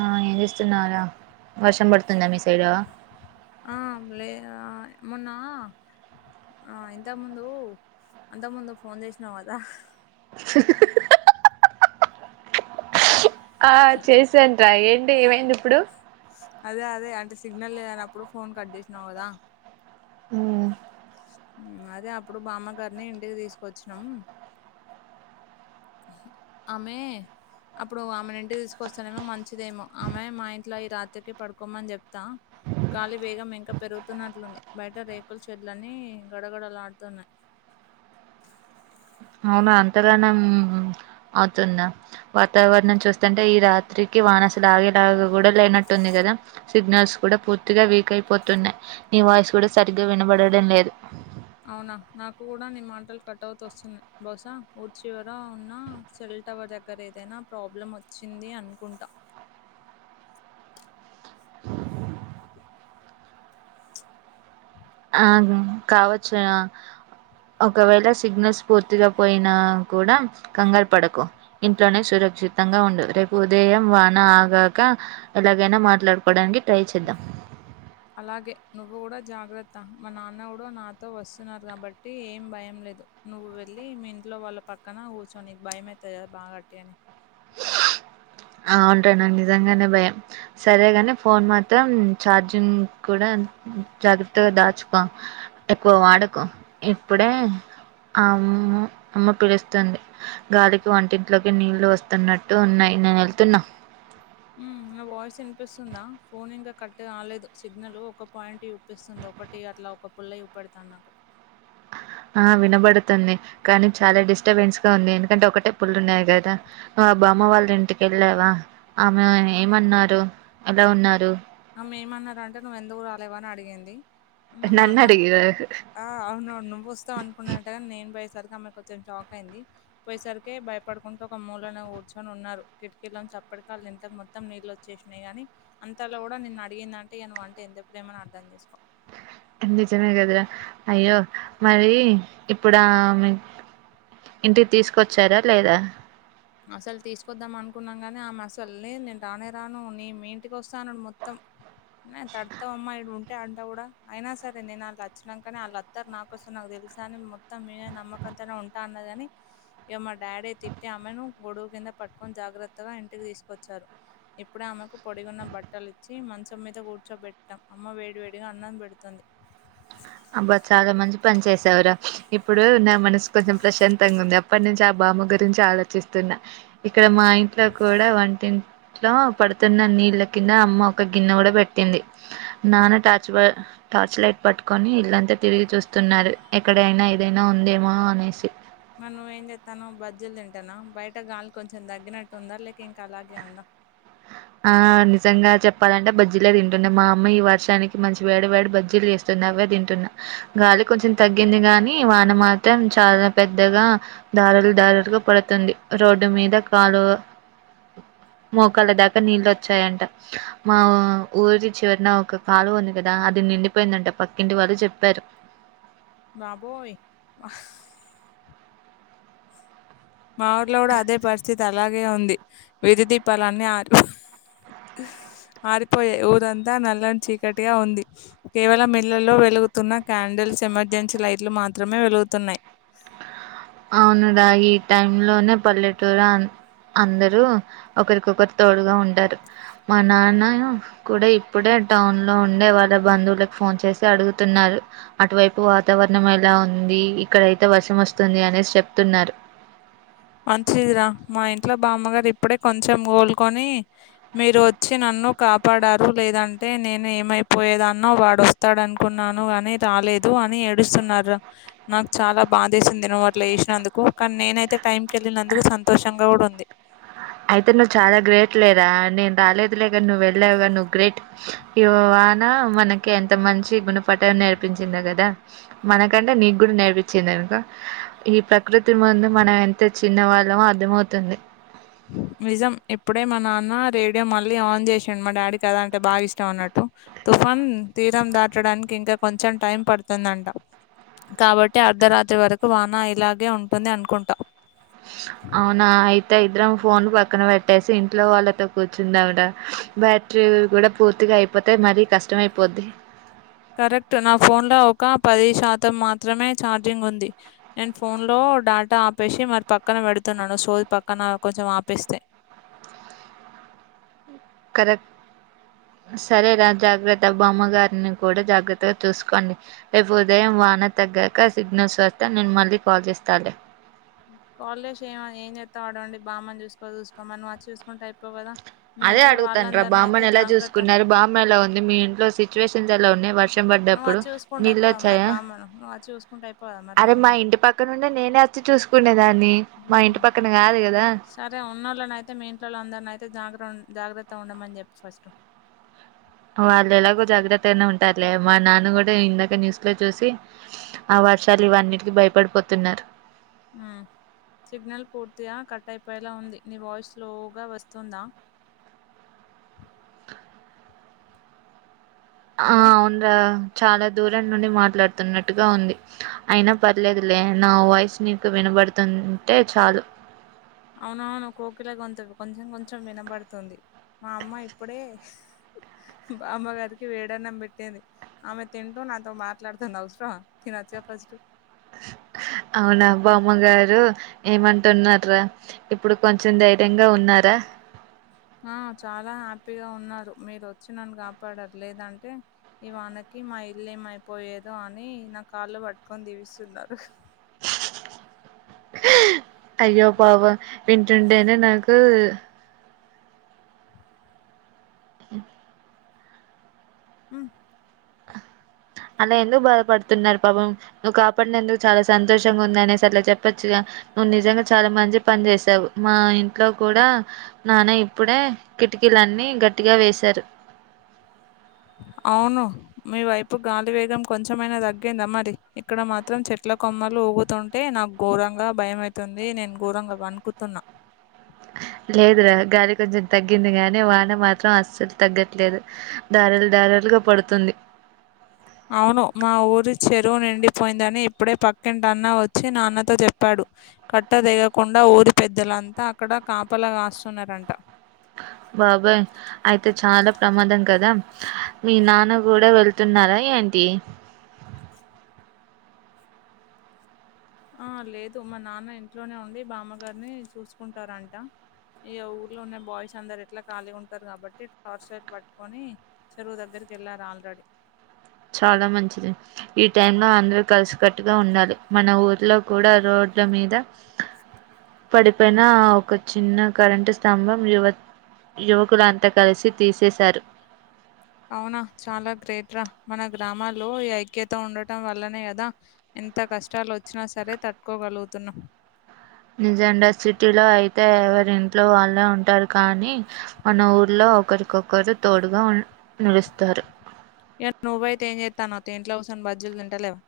ఆ ఏం చేస్తున్నావురా వర్షం పడుతుందా మీ సైడ్ ఆ లే ఆ మొన్నా ఆ ఇంతక ముందు అంత ముందు ఫోన్ చేసినావు కదా ఆ చేసాంట్రా ఏంటి ఏమైంది ఇప్పుడు అదే అదే అంటే సిగ్నల్ లేదన్నప్పుడు ఫోన్ కట్ చేసినావు కదా ఊ అదే అప్పుడు బామ్మగారిని ఇంటికి తీసుకొచ్చినం అమే అప్పుడు ఆమెను ఇంటి తీసుకొస్తానేమో మంచిదేమో ఆమె మా ఇంట్లో ఈ రాత్రికి పడుకోమని చెప్తా గాలి వేగం ఇంకా పెరుగుతున్నట్లుంది బయట రేకుల చెడ్లన్నీ గడగడలా ఆడుతున్నాయి అవునా అంతగానం అవుతుందా వాతావరణం చూస్తంటె ఈ రాత్రికి వానసలు ఆగేలాగ కూడా లేనట్టుంది కదా సిగ్నల్స్ కూడా పూర్తిగా వీక్ అయిపోతున్నాయి నీ నివాయిసు కూడా సరిగ్గా వినబడడం లేదు అవునా నాకు కూడా నీ మాటలు కట్ అవుతు వస్తున్నాయి బహశా ఊర్ చివర ఉన్న సెల్ టవర్ దగ్గర ఏదైనా ప్రాబ్లం వచ్చింది అనుకుంటా ఆ కావచ్చు ఒకవేళ సిగ్నల్స్ పూర్తిగా పోయినా కూడా కంగారు పడకు ఇంట్లోనే సూర చితంగా ఉండు రేపు ఉదయం వాన ఆగాక ఎలాగైనా మాట్లాడుకోవడానికి ట్రై చేద్దాం అలాగే నువ్వు కూడా జాగ్రత్త మా నాన్న కూడా నాతో వస్తున్నారు కాబట్టి ఏం భయం లే లేదు నువ్వు వెళ్ళి మీ ఇంట్లో వాళ్ళ పక్కన కూర్చో నీకు భయమయితది గా బా వట్టి గనే ఆవుంటనండి నిజంగానే భయం సరేగాని ఫోన్ మాత్రం ఛార్జింగ్ కూడా జాగ్రత్తగా దాచుకో ఎక్కువ వాడకు ఇప్పుడే ఆ అమ్మ్ అమ్మ పిలుస్తుంది గాలికి వంటింట్లోకి నీళ్లు వస్తున్నట్టు ఉన్నాయి నేను తున్నా ఉ నా వాయిస్ వినిపిస్తుందా ఫోన్ ఇంకా కట్ కాలేదు సిగ్నల్ ఒక పాయింట్ చుప్పిస్తుంది ఒకటి అట్లా ఒక పుల్ల చూపేడతంది నాకు ఆ వినబడుతుంది కానీ చాలా డిస్టర్బెన్స్ గా ఉంది ఎందుకంటే ఒకటే పుల్లు ఉన్నాయి కదా బామ్మ వాళ్ళ ఇంటికి వెళ్ళావా ఆమె ఏమన్నారు ఎలా ఉన్నారు ఆమె ఏమన్నారంటే నువ్ ఎందుకు రాలేవ అని అడిగింది మా నన్ను నాన్న అడిగిరా అవునవును నువ్వుస్తావు అనుకున్నదట గాని నేను సరి ఆమెకి వచ్చిన షాక్ అయింది పోయేసరికి భయపడుకుంటూ ఒక మూలను కూర్చొని ఉన్నారు కిటికీలోంచి అప్పటికే అల ఇంట్లో మొత్తం నీళ్లు వచ్చేసినాయి గానీ అంతా ఇట్ల కూడా నిన్ను అడిగిందంటే నువ్వంటే ఎంత ప్రేమని అర్థం చేసుకో నిజమే కదరా అయ్యో మరి ఇప్పుడామే ఇంటికి తీసుకొచ్చారా లేదా అసలు తీసుకొద్దాం అనుకున్నాం కాగాని ఆమె అసల్ని నేను రానే రాను నేను మీ ఇంటికి వస్తా అన్నాడు మొత్తం తడుతవు అమ్మయి ఇడ అంట కూడా అయినా సరే నేను వాళ్ళ అచ్చినంకనే కాని వాళ్ళస్తారు నాకోసం నాకు తెలుసా అని మొత్తం మీ నమ్మకం అంతనే ఉంటా అన్నగాని ఇక మా డాడీ తిట్టి ఆమెను గొడుగు కింద పట్టుకొని జాగ్రత్తగా ఇంటికి తీసుకొచ్చారు ఇప్పుడే ఆమెకు పొడిగున్న బట్టలు ఇచ్చి మంచం మీద కూర్చోబెట్టం అమ్మ వేడివేడిగా అన్నం పెడుతుంది అబ్బా చాలా మంచి పని చేసావు రా ఇప్పుడు నా మనసు కొంచెం ప్రశాంతంగా ఉంది అప్పటి నుంచి అబ్బా బామ్మ గురించి ఆలోచిస్తున్నా ఇక్కడ మా ఇంట్లో కూడా వంటి ఇంట్లో పడుతున్న నీళ్ళ కింద అమ్మ ఒక గిన్నె కూడా పెట్టింది నాన్న టాచ్ టార్చ్ లైట్ పట్టుకొని ఇళ్లంతా తిరిగి చూస్తున్నారు ఎక్కడైనా ఏదైనా ఉందేమో అనేసి మరి నువ్వేం చెతానవు బజ్జులు తింటానావ బయట గాలి కొంచెం తగ్గినట్టు ఉందా లేక ఇంకా అలాగే ఉందా ఆ నిజంగా చెప్పాలంటే బజ్జీలే తింటున్న మా అమ్మ ఈ వర్షానికి మంచి వేడి వేడి బజ్జీలు అవ్వే తింటున్నా గాలి కొంచెం తగ్గింది గాని వాన మాత్రం చాలా పెద్దగా దారులు దారులుగా పడుతుంది రోడ్డు మీద కాలు మోకల దాకా నీళ్ళు వచ్చాయంట మా ఊరి చివరిన ఒక కాలువ ఉంది కదా అది నిండిపోయిందంట పక్కింటి వాళ్ళు చెప్పారు బాబోయ్ మా ఊర్లో కూడా అదే పరిస్థితి అలాగే ఉంది విధి దీపాలన్నీ ఆరు హు ఆరిపోయాయి ఊరంతా నల్లని చీకటిగా ఉంది కేవలం ఇళ్లలో వెలుగుతున్న క్యాడిల్ ల్స్ ఎమర్జెన్సీ లైట్లు మాత్రమే వెలుగుతున్నాయి అవునుడా ఈ టైమ్ లోనే పల్లెటూరు ఆ అందరూ ఒకరికొకరు తోడుగా ఉంటారు మా నాన్న కూడా ఇప్పుడే టౌన్ లో ఉండే వాళ్ళ బంధువులకి ఫోన్ చేసి అడుగుతున్నారు అటువైపు వాతావరణం ఎలా ఉంది ఇక్కడైతే వర్షం వస్తుంది అనేసి చెప్తున్నారు మంచిది రా మా ఇంట్లో బామ్మగారు ఇప్పుడే కొంచెం కోలుకొని మీరు వచ్చి నన్ను కాపాడారు లేదంటే నేను ఏమైపోయేదన్నో వాడు వస్తాడునుకున్నాను కాని రాలేదు అని ఏడుస్తున్నారు నాకు చాలా బాధేసింది నువ్వు అట్ల చేసినందుకు కానీ నేనైతే టైంకెళ్లినందుకు సంతోషంగా కూడా ఉంది అయితే నువ్వు చాలా గ్రేట్ లేరా నేను రాలేదు లేక నువ్వు వెళ్ళావు కాద నువ్వు గ్రేట్ వానా మనకి ఎంత మంచి గుణపాఠం నేర్పించింది కదా మనకంటే నీకు కూడా నేర్పించింది కనుక ఈ ప్రకృతి ముందు మనం ఎంత చిన్నవాళ్ళమో అర్థంమవుతుంది ఉ నిజం ఇప్పుడే మా నాన్న రేడియో మళ్ళీ ఆన్ చేసాడు మా డాడీకి అది అంటే బాగా ఇష్టం అన్నట్టు ఫన్ తీరం దాటడానికి ఇంకా కొంచెం టైం పడుతుందంట కాబట్టి అర్ధరాత్రి వరకు వాన ఇలాగే ఉంటుంది అనుకుంటా అవ్ నా అయి ఇద్దరం ఫోన్ పక్కన పెట్టేసి ఇంట్లో వాళ్ళతో కూర్చుందాం రా బ్యాటరీ కూడా పూర్తి అయిపోతే మరీ కష్టమైపోద్ది కరెక్ట్ నా ఫోన్ లో ఒక పది శాతం మాత్రమే ఛార్జింగ్ ఉంది నేన్ఫోన్ లో ఓ డాటా ఆపేసి మరి పక్కన పెడుతున్నాను సోల్ పక్కన కొంచెం ఆపేస్తే సరే రా జాగ్రత్త బామ్మగారిని కూడా జాగ్రత్తగా చూసుకోండి రేపు ఉదయం వా వాన తగ్గాక సిగ్నల్స్ వస్తే నేను మళ్ళీ కాల్ చేస్తాలే కాలేష్ ఏమ ఏం చేస్తా ఆడుండి బామ్మని చూసుకో చూసుకో మను వచ్చి చూసుకుంటే అయిపోవు కదా మీ అదే ఇంట్లో అడుగుతాన్రా వాళ్ళందరిని అయితే బామ్మని ఎలా జాగ్రత్త చూసుకున్నారు? బామ్మ ఎలా ఉంది, మీ ఇంట్లో సిచ్యువేషన్స్ ఎలా ఉన్నాయ్ వర్షం నువ్వు పడ్డప్పుడు వచ్చి చూసుకుంటే అయిపోవు కదా మరి నీళ్ళొచ్చాయా బామ్మను నువ్వు అచ్చి చూసుకుంటే అయిపోవు మరి అరే మా బామ్మను ఇంటి పక్కనుండే నేనే వచ్చి చూసుకునేదా ఉమ్ సరే ఉన్నోళ్ళని అయితే మీ ఇంట్లోళ్ళు అందరిని అయిత్ జాగ్రం జాగ్రత్తగా ఉండమని చెప్ప్ ఫస్టు వాళ్ళు ఎలాగో జాగ్రత్తగనే ఉంటారులే మా నాన్న కూడా ఇందాక న్యూస్ లో చూసి ఆ వర్షాలు ఇవన్నిటికీ భయపడిపోతున్నారు ఉమ్ సిగ్నల్ పూర్తిగా కట్ అయిపోయేలా ఉంది, నీ వాయిస్ లోగా వస్తుందా? ఆ హలో అవున్రా చాలా దూరం నుండి మాట్లాడుతున్నట్టుగా ఉంది, అయినా పర్లేదులే నా వాయిస్ నీకు విన పడుతుంటే చాలు అవునవును కోకిల గొంతు కొంచెం కొంచెం వినబడుతుంది మా అమ్మ ఇప్పుడే బామ్మగారికి వేడన్నం పెట్టింది అమె తింటూ నాతో మాట్లాడతుం అవసరామా తినోచ్ గా ఫస్టు అవునా బామ్మగారు ఏమంటున్నర్రా? ఇప్పుడు కొంచెం ధైర్యంగా ఉన్నారా? ఆ చాలా హ్యాపీగా ఉన్నారు. మీరు వచ్చి నన్ కాపాడారు లేదంటే ఈ వానకి మా ఇల్లు ఏమైపోయేదో అని నా కాళ్ళు పట్టుకొని దీవిస్తున్నారు అయ్యో పాబం వింటుంటేనే నాకు ఉ ఉమ్ అలా ఎందుకు బాధపడుతున్నారు పాపం నువ్వు కాపాడిన అందుకు చాలా సంతోషంగా ఉందనేసి అట్లా చెప్పొచ్చుగా నువ్వు నిజంగా చాలా మంచి పని చేసావు మా ఇంట్లో కూడా నాన్న ఇప్పుడే కిటికీలన్నీ గట్టిగా వేశారు అవును మీ వైపు గాలి వేగం కొంచెమైనా తగ్గిందా మరి? ఇక్కడ మాత్రం చెట్ల కొమ్మలు ఊగుతుంటే నాకు ఘోరంగా భయం అయితుంది. నేను ఘోరంగా వనుకుతున్నా లేదురా గాలి కొంచెం తగ్గింది గాని వాన మాత్రం అస్సలు తగ్గట్లేదు దారల్ దారల్ ల్ గా పడుతుంది అవును మా ఊరి చెరువు నిండిపోయిందని, ఇప్పుడే పక్కింట అన్న వచ్చి నాన్నతో చెప్పాడు. కట్ట దేగకుండా ఊరి పెద్దలంతా అక్కడ కాపలాగాస్తున్నారంట. బాబోయ్ అయితే చాలా ప్రమాదం కదా, మీ నాన్న గుడా వెళ్తున్నారా ఎండ్ ది ఆ లేదు మా నాన్న ఇంట్లోనే ఉండి, బామ్మగారిని చూసుకుంటారంట. ఇగ ఊర్లో ఉన్న బాయ్స్ అందరు ఎట్లా ఖాళీగా ఉంటారు కాబట్టి, టార్చ్ లైట్ పట్టుకొని చెరువు దగ్గర్ కేళ్లార్ ఆల్రెడి. చాలా మంచిది. ఈ టైమ్ లో అందరూ కలిసికట్టుగా ఉండాలి, మన ఊర్లో కూడా రోడ్ డ్డు మీద, పడిపోయిన ఒక చిన్న కరెంటు స్తంభం యువక్ యువకులంతా కలిసి తీసేసారు. అవునా చాలా గ్రేట్ రా, మన గ్రామాల్లో ఈ ఐక్యత ఉండటం వల్లనే కదా ఎంత కష్టాలు ఓచ్చినా సరే తట్టుకోగలుగుతున్నా. నిజాంగా సిటీ లో అయితే, ఎవరి ఇంట్లో వాళ్ళే ఉంటారు కానీ, మన ఊర్లో ఒకరికొకరు తోడుగా ఉన్ నిలుస్తారు. ఇగ నువ్వయితే ఏం చేత్తన్నవ్ తీ, ఇంట్లో కుసోని బజ్జీలు తింటలేవా.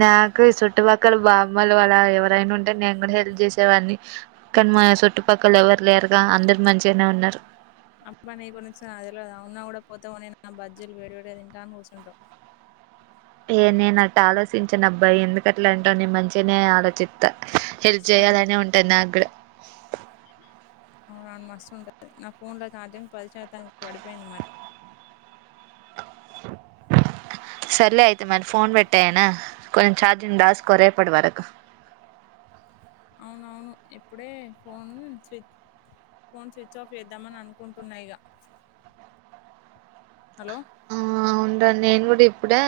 నాకు చుట్టుపక్కల బామ్మలు అలా ఎవరైనా ఉంటే నేను గుడా హెల్ప్ చేసేవాడ్ని. కానీ మా చుట్టుపక్కల ఎవరు లేరుగా, అందరు మంచిగానే ఉన్నారు. అబ్బా నీ గురించి నాక్ తేల్వదా, ఉన్నా గుడా పోతే పోనీ అని, నా బజ్జీలు వేడి వేడి తింటా అని కూసుంటావ్. ఏ నేనాట్ట ఆలోచించినాబ్బా ఎందుకట్లాంటవ్, నేన్ మంచిగానే ఆలోచిత్త. హెల్ప్ సర్లే చేయాలనే ఉంటది నాగ్గూడ. అవునావును మస్తు ఉంటంది. నా ఫోన్ లో ఛార్జింగ్ పది శాతానికి పడిపోయింది మరి. సర్లే అయితే మరి ఫోన్ పెట్టేయనా, కొంచెం ఛార్జింగ్ దాస్కో రేపటి వరకు. అవునవును ఇప్పుడే ఫోన్ స్వి ఫోన్ స్విచ్ ఆఫ్ చేద్దామని అనుకుంటున్నా ఇగ. హలో ఆ ఉంటాను, నేను గుడా ఇప్పుడే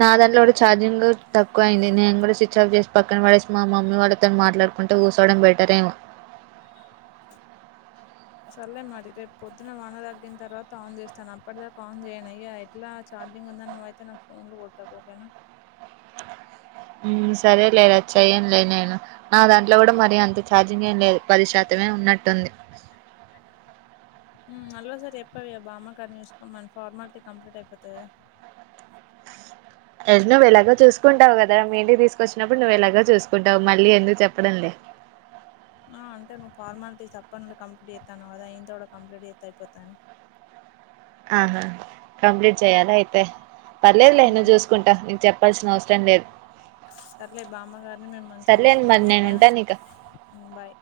నా దాంట్లో గుడా ఛార్జింగ్ తక్కువ అయింది, నేను కూడా స్విచ్ ఆఫ్ జేసి, పక్కన పడేసి మా మమ్మీ వాళ్ళతో మాట్లాడుకుంటు కుసోవడం బెటరేమో. ఆ సర్లే మారి రేపు పొద్దున వాన తగ్గిన తర్వాత ఆన్ జేస్తాను, అప్పటిదాకా ఆన్ చేయనయ ఇగ, ఎట్లా చ చార్జింగ్ ఉందనీ నువ్ అయితే నాకు ఫోన్లు గొట్టకు ఓకేనా. ఉమ్ సరేలే రా, చెయనులే నేను నా దాంట్లో గుడా మరి అంత ఛార్జింగ్ ఏం లేదు, పది శాతం మే ఉన్నట్టుంది. [inaudible] ఉమ్ మల్లొసారీ చెప్పవ్ బామ్మ గార్ నీ చూసుకోమని, ఫార్మాలిటీ కంప్లీట్ అయిపోతది కదా. ఆ [unintelligible] నువ్ ఇలాగో చూసుకుంటావు కదా, మీ ఇంటికి తీసుకొచ్చినప్పుడు నువ్ ఎలాగో చూసుకుంటావు, మళ్ళీ ఎందుకు చెప్పడం లే. అ ఆ అంటే నువ్ ఫార్మాలటీస్ అప్పటి నుండి కంప్లీట్ చేత్తనవ్ గదా, ఈ ఇంత కూడా కంప్లీట్ చేత్తె అయిపోతాదని. ఆ ఆహా కంప్లీట్ చెయాలా అయితే, పర్లేదులే చేయండి ఏం నువ్ కాదు చూసుకుంటావ్, నీకు చెప్పాల్సిన అవస రం లేద్. సర్లే, బామ్మగారిని మేం మంచిగా సర్లేండి మరి చూసుకుంటాము నేను ఓకేనా ఉంటాను ఇక ఉమ్ బాయ్.